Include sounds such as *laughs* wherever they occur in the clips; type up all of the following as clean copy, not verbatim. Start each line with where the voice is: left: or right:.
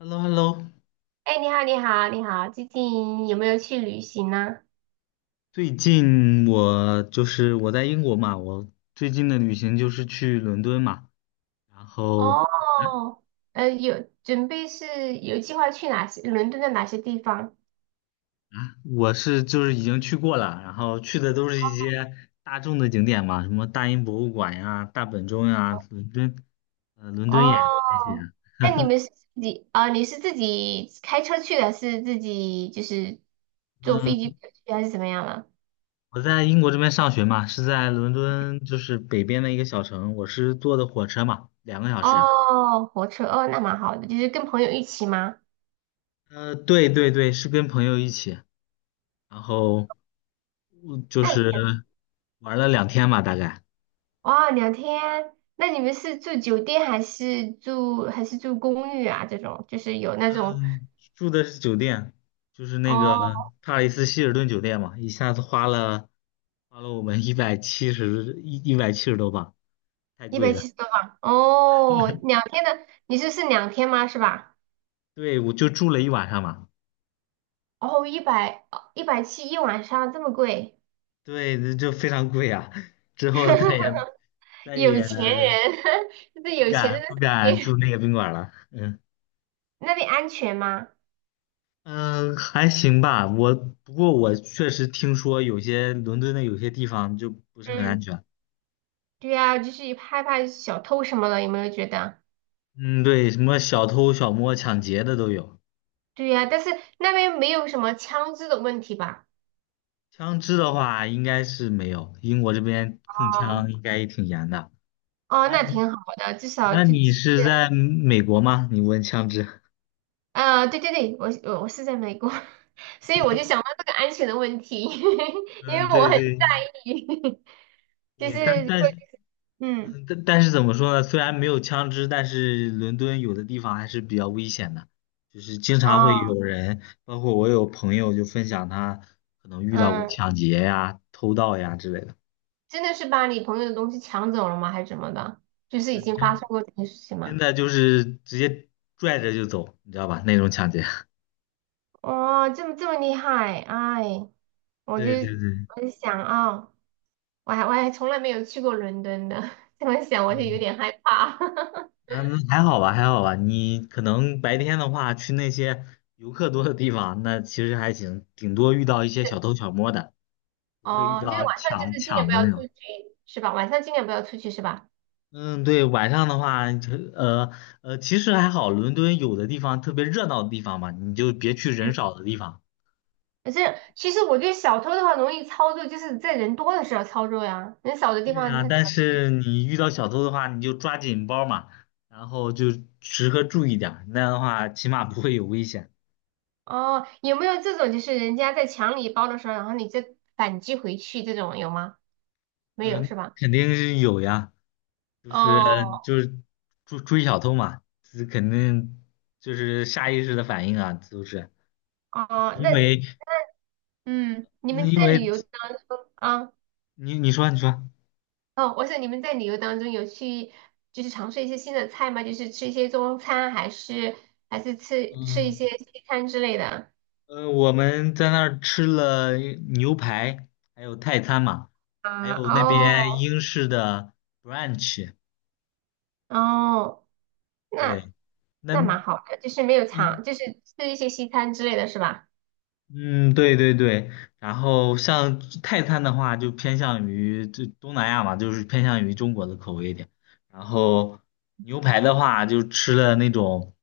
left: Hello，Hello，
right: 哎，你好，你好，你好，最近有没有去旅行呢？
left: 最近我就是我在英国嘛，我最近的旅行就是去伦敦嘛，然后
right: 哦，有准备是有计划去哪些伦敦的哪些地方？
left: 就是已经去过了，然后去的都是一些大众的景点嘛，什么大英博物馆呀、大本钟呀、伦敦，伦敦眼啊那
right: 哦，
left: 些啊。
right: 那你们是自己啊、你是自己开车去的，是自己就是坐飞
left: 嗯，
right: 机去还是怎么样了？
left: 我在英国这边上学嘛，是在伦敦就是北边的一个小城，我是坐的火车嘛，2个小时。
right: 哦，火车哦，那蛮好的，就是跟朋友一起吗？
left: 对对对，是跟朋友一起，然后。嗯就
right: 那你
left: 是玩了2天吧，大概。
right: 哇，两天，那你们是住酒店还是住公寓啊？这种就是有那种
left: 嗯，住的是酒店，就是那个
right: 哦。
left: 帕里斯希尔顿酒店嘛，一下子花了我们一百七十多镑，太
right: 一百
left: 贵了。
right: 七十多磅哦，2天的，你这是2天吗？是吧？
left: 对，我就住了一晚上嘛，
right: 哦，一百七一晚上这么贵。
left: 对，这就非常贵啊。之后再也
right: *laughs*
left: 再
right: 有
left: 也
right: 钱人。*laughs* 这是
left: 不
right: 有钱
left: 敢
right: 人的世
left: 不敢
right: 界。
left: 住那个宾馆了。嗯
right: *laughs* 那边安全吗？
left: 嗯，还行吧。不过我确实听说有些伦敦的有些地方就不是很
right: 嗯，
left: 安全。
right: 对呀，就是害怕小偷什么的，有没有觉得？
left: 嗯，对，什么小偷、小摸、抢劫的都有。
right: 对呀，但是那边没有什么枪支的问题吧？
left: 枪支的话，应该是没有，英国这边控
right: 哦。
left: 枪应该也挺严的。
right: 哦，
left: 那
right: 那
left: 你
right: 挺好的，至少
left: 那
right: 就
left: 你
right: 只是
left: 是在美国吗？你问枪支？
right: 啊，对对对，我是在美国。*laughs* 所以我就想到这个安全的问题。*laughs* 因为
left: 嗯，
right: 我
left: 对
right: 很。
left: 对
right: *laughs* 就是
left: 对，但但
right: 会
left: 是
right: 嗯。
left: 嗯但但是怎么说呢？虽然没有枪支，但是伦敦有的地方还是比较危险的，就是经常会
right: 哦。
left: 有人，包括我有朋友就分享他可能遇到过
right: 嗯。
left: 抢劫呀、偷盗呀之类的。
right: 真的是把你朋友的东西抢走了吗？还是怎么的？就是
left: 对，
right: 已经发
left: 真
right: 生过这件事情
left: 真
right: 吗？
left: 的就是直接拽着就走，你知道吧？那种抢劫。*laughs*
right: 哦，这么厉害。哎，我就
left: 对对对，
right: 我就想啊、哦我还从来没有去过伦敦的。*laughs* 这么想我就有
left: 嗯
right: 点害怕。*laughs*
left: 那还好吧，还好吧。你可能白天的话去那些游客多的地方，那其实还行，顶多遇到一些小偷小摸的，不会遇
right: 哦，就是
left: 到
right: 晚上就
left: 抢
right: 是尽量
left: 抢
right: 不
left: 的
right: 要
left: 那种。
right: 出去，是吧？晚上尽量不要出去，是吧？
left: 嗯，对，晚上的话，就其实还好，伦敦有的地方特别热闹的地方嘛，你就别去
right: 嗯。
left: 人少的地方。
right: 可是其实我觉得小偷的话容易操作，就是在人多的时候操作呀，人少的地
left: 对
right: 方
left: 呀，
right: 他怎
left: 但
right: 么？
left: 是你遇到小偷的话，你就抓紧包嘛，然后就时刻注意点儿那样的话起码不会有危险。
right: 哦，有没有这种就是人家在抢你包的时候，然后你再反击回去这种有吗？没有
left: 嗯，
right: 是吧？
left: 肯定是有呀，就
right: 哦
left: 是就是追追小偷嘛，这肯定就是下意识的反应啊，都是
right: 哦，
left: 因
right: 那
left: 为
right: 嗯，你
left: 嗯，
right: 们
left: 因
right: 在旅
left: 为
right: 游啊？
left: 你说，
right: 哦，我想你们在旅游当中有去就是尝试一些新的菜吗？就是吃一些中餐，还是吃一
left: 嗯
right: 些西餐之类的？
left: 我们在那儿吃了牛排，还有泰餐嘛，
right: 啊
left: 还有那
right: 哦
left: 边英式的 brunch,
right: 哦，那
left: 对。
right: 那
left: 那
right: 蛮好的，就是没有
left: 嗯
right: 尝，就是吃一些西餐之类的是吧？
left: 嗯，对对对，然后像泰餐的话，就偏向于这东南亚嘛，就是偏向于中国的口味一点。然后牛排的话，就吃了那种，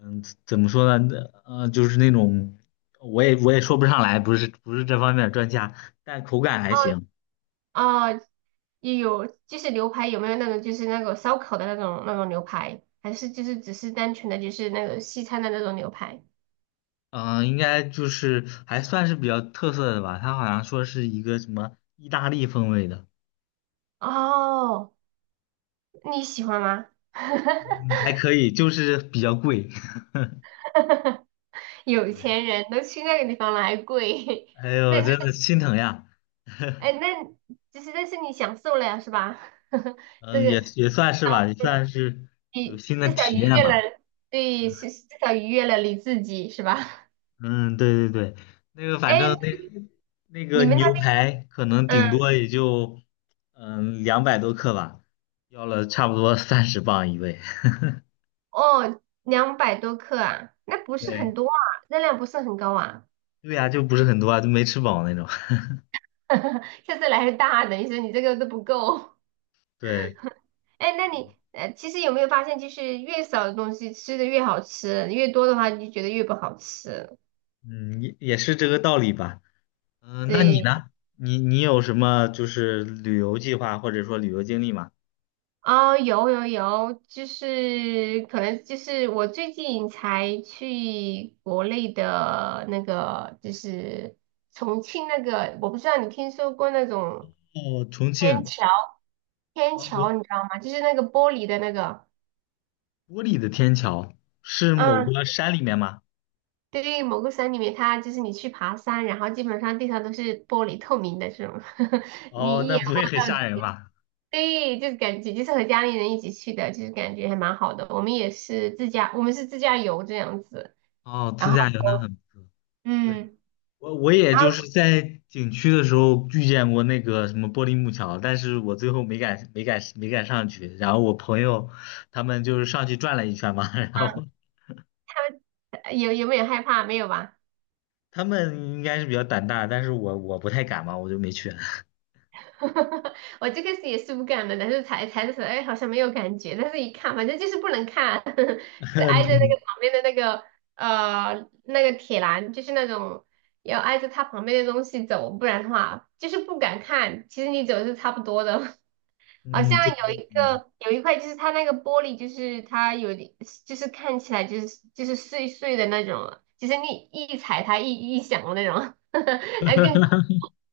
left: 嗯，怎么说呢？呃，就是那种，我也说不上来，不是这方面的专家，但口感还
right: 哦。
left: 行。
right: 哦，也有就是牛排有没有那种就是那个烧烤的那种牛排，还是就是只是单纯的就是那个西餐的那种牛排？
left: 嗯，应该就是还算是比较特色的吧。他好像说是一个什么意大利风味的，
right: 哦，你喜欢吗？
left: 还可以，就是比较贵。
right: *laughs*
left: *laughs*
right: 有
left: 对。
right: 钱人都去那个地方了，还贵？
left: 哎
right: *laughs*
left: 呦，
right: 那那
left: 真的心疼呀。
right: 哎，
left: *laughs*
right: 那就是但是你享受了呀，是吧？*laughs* 这
left: 嗯，也
right: 个
left: 也算是吧，也算是有
right: 你
left: 新的
right: 至少
left: 体
right: 愉
left: 验
right: 悦
left: 吧。
right: 了。对，是至少愉悦了你自己，是吧？*laughs*
left: 嗯，对对对，那个反
right: 哎，
left: 正那个
right: 你们那
left: 牛
right: 边，
left: 排可能顶
right: 嗯。
left: 多也就200多克吧，要了差不多30磅一位。
right: 哦，200多克啊，那不
left: *laughs*
right: 是很
left: 对
right: 多啊，热量不是很高啊。
left: 对呀，就不是很多啊，就没吃饱那种。*laughs*
right: *laughs* 下次来个大的，你说你这个都不够。
left: 对，
right: *laughs* 哎，那你其实有没有发现，就是越少的东西吃的越好吃，越多的话你就觉得越不好吃。
left: 嗯，也是这个道理吧。嗯，那你
right: 对。
left: 呢？你有什么就是旅游计划或者说旅游经历吗？
right: 哦，有有有，就是可能就是我最近才去国内的那个，就是重庆那个，我不知道你听说过那种。
left: 哦，重
right: 天
left: 庆。
right: 桥。天
left: 嗯，
right: 桥，你知道吗？就是那个玻璃的那个。
left: 玻璃的天桥是某
right: 嗯。
left: 个山里面吗？
right: 对，某个山里面，它就是你去爬山，然后基本上地上都是玻璃透明的这种。*laughs* 你
left: 哦，
right: 一
left: 那
right: 眼
left: 不会
right: 望
left: 很
right: 到。
left: 吓人吧？
right: 对，就是感觉就是和家里人一起去的，就是感觉还蛮好的。我们也是自驾，我们是自驾游这样子。
left: 哦，
right: 然
left: 自
right: 后
left: 驾游那很不错。对，
right: 嗯，
left: 我也
right: 然后
left: 就是在景区的时候遇见过那个什么玻璃木桥，但是我最后没敢上去。然后我朋友他们就是上去转了一圈嘛，*laughs* 然后
right: 有有没有害怕？没有吧？
left: 他们应该是比较胆大，但是我不太敢嘛，我就没去。*laughs*
right: *laughs* 我最开始也是不敢的，但是踩踩的时候，哎，好像没有感觉，但是一看，反正就是不能看。*laughs* 是挨着那
left: 嗯，
right: 个旁边的那个铁栏，就是那种要挨着它旁边的东西走，不然的话就是不敢看。其实你走是差不多的。*laughs* 好
left: 嗯
right: 像
left: 对，
right: 有一块就是它那个玻璃，就是它有点就是看起来就是碎碎的那种，就是你一踩它一响的那种。*laughs* 那更恐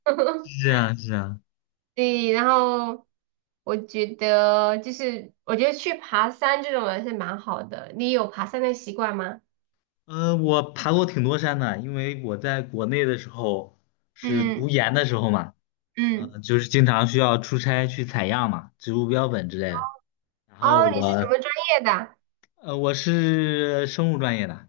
right: 怖。
left: 是
right: *laughs*
left: 这样，是这样。
right: 对。然后我觉得去爬山这种还是蛮好的。你有爬山的习惯吗？
left: 呃，我爬过挺多山的，因为我在国内的时候是读
right: 嗯
left: 研的时候嘛。
right: 嗯。
left: 嗯，就是经常需要出差去采样嘛，植物标本之类的。然后
right: 哦，你是什
left: 我，
right: 么专业的啊？
left: 呃，我是生物专业的，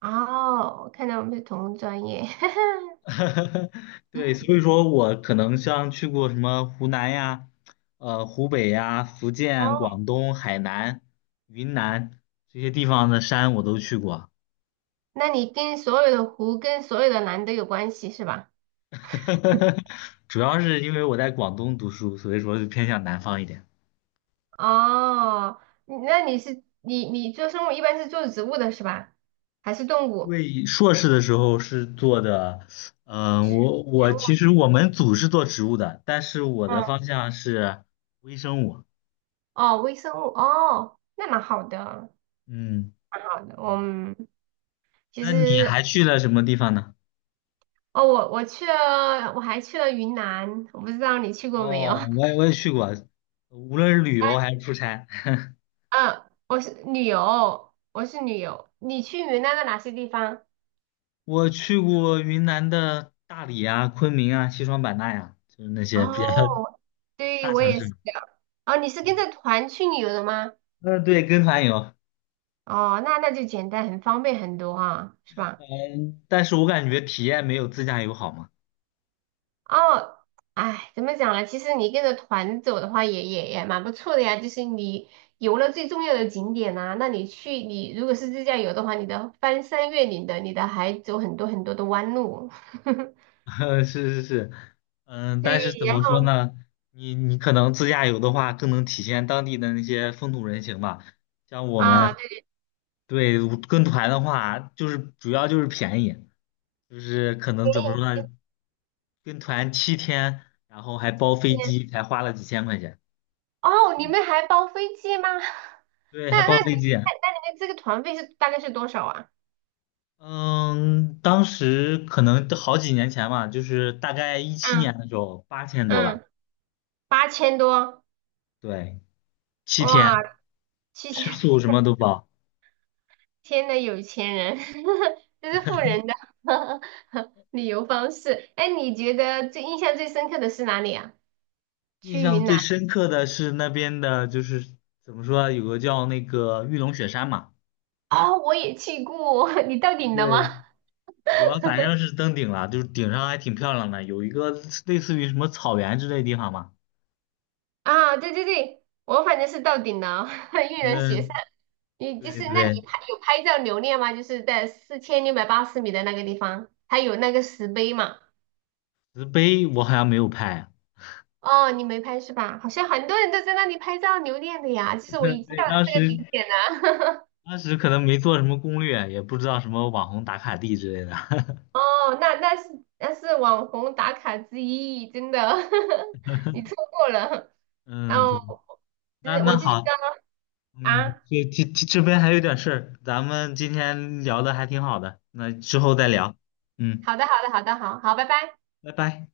right: 哦，我看到我们是同专业。*laughs*
left: *laughs* 对，所以说我可能像去过什么湖南呀、湖北呀、福建、
right: 哦，
left: 广东、海南、云南这些地方的山我都去过，
right: 那你跟所有的湖跟所有的蓝都有关系是吧？
left: *laughs* 主要是因为我在广东读书，所以说就偏向南方一点。
right: 哦，你那你是你做生物一般是做植物的是吧？还是动
left: 因
right: 物？
left: 为硕士的时候是做的，
right: 植
left: 我
right: 植
left: 我其实
right: 物。
left: 我们组是做植物的，但是我的
right: 嗯。
left: 方向是微生物。
right: 哦，微生物。哦，那蛮好的，
left: 嗯，
right: 蛮好的。嗯。其
left: 那你
right: 实
left: 还去了什么地方呢？
right: 哦，我去了，我还去了云南，我不知道你去过没有？
left: 哦，我也去过，无论是旅游还是出差，*laughs*
right: *laughs* 嗯，我是旅游，我是旅游。你去云南的哪些地方？
left: 我去过云南的大理啊、昆明啊、西双版纳呀、就是那些比较
right: 哦。对，
left: 大
right: 我
left: 城
right: 也
left: 市。
right: 是的。哦，你是跟着团去旅游的吗？
left: *laughs* 嗯，对，跟团游。
right: 哦，那就简单，很方便很多啊，是吧？
left: 嗯，但是我感觉体验没有自驾游好嘛。
right: 哦。哎，怎么讲呢？其实你跟着团走的话也蛮不错的呀。就是你游了最重要的景点呐、那你去，你如果是自驾游的话，你的翻山越岭的，你的还走很多很多的弯路。*laughs*
left: *laughs* 是是是，嗯，但是
right: 对。
left: 怎
right: 然
left: 么说
right: 后
left: 呢？你可能自驾游的话，更能体现当地的那些风土人情吧。像我
right: 啊，
left: 们
right: 对，
left: 对跟团的话，就是主要就是便宜，就是可能怎么说呢？跟团七天，然后还包
right: 前
left: 飞
right: 一天
left: 机，才花了几千块钱。
right: 哦，你
left: 嗯，
right: 们还包飞机吗？*laughs*
left: 对，
right: 那
left: 还
right: 那
left: 包飞
right: 你们
left: 机。
right: 你们这个团费是大概是多少啊？
left: 嗯，当时可能都好几年前嘛，就是大概一七
right: 嗯
left: 年的时候，8000多吧。
right: 嗯，8000多，
left: 对，七
right: 哇，
left: 天，
right: 七
left: 吃
right: 千
left: 宿什么都包。
right: 天呐，有钱人。*laughs* 这是富
left: *laughs*
right: 人的 *laughs* 旅游方式。哎，你觉得最印象最深刻的是哪里啊？
left: 印
right: 去
left: 象
right: 云南
left: 最深刻的是那边的，就是怎么说啊，有个叫那个玉龙雪山嘛，
right: 啊，我也去过。*laughs* 你到顶了吗？
left: 对，我反正是登顶了，就是顶上还挺漂亮的，有一个类似于什么草原之类的地方嘛。
right: 啊，对对对，我反正是到顶了。*laughs* 玉人雪山。
left: 嗯，
right: 你就
left: 对
right: 是，那
left: 对，
right: 有拍照留念吗？就是在4680米的那个地方，还有那个石碑嘛。
left: 石碑我好像没有拍，
right: 哦，你没拍是吧？好像很多人都在那里拍照留念的呀。其实我已
left: *laughs*
right: 经
left: 对，
right: 到了
left: 当
right: 这个
left: 时
right: 顶点了。
left: 当时可能没做什么攻略，也不知道什么网红打卡地之类的。*laughs*
right: 哦，那那是那是网红打卡之一，真的。*laughs* 你错过了。然
left: 嗯，
right: 后，
left: 对，那
right: 我
left: 那
right: 就觉得
left: 好，嗯，
right: 啊。
left: 这边还有点事儿，咱们今天聊的还挺好的，那之后再
right: 嗯。
left: 聊。嗯。
right: 好的，好的，好的，好好，拜拜。
left: 拜拜。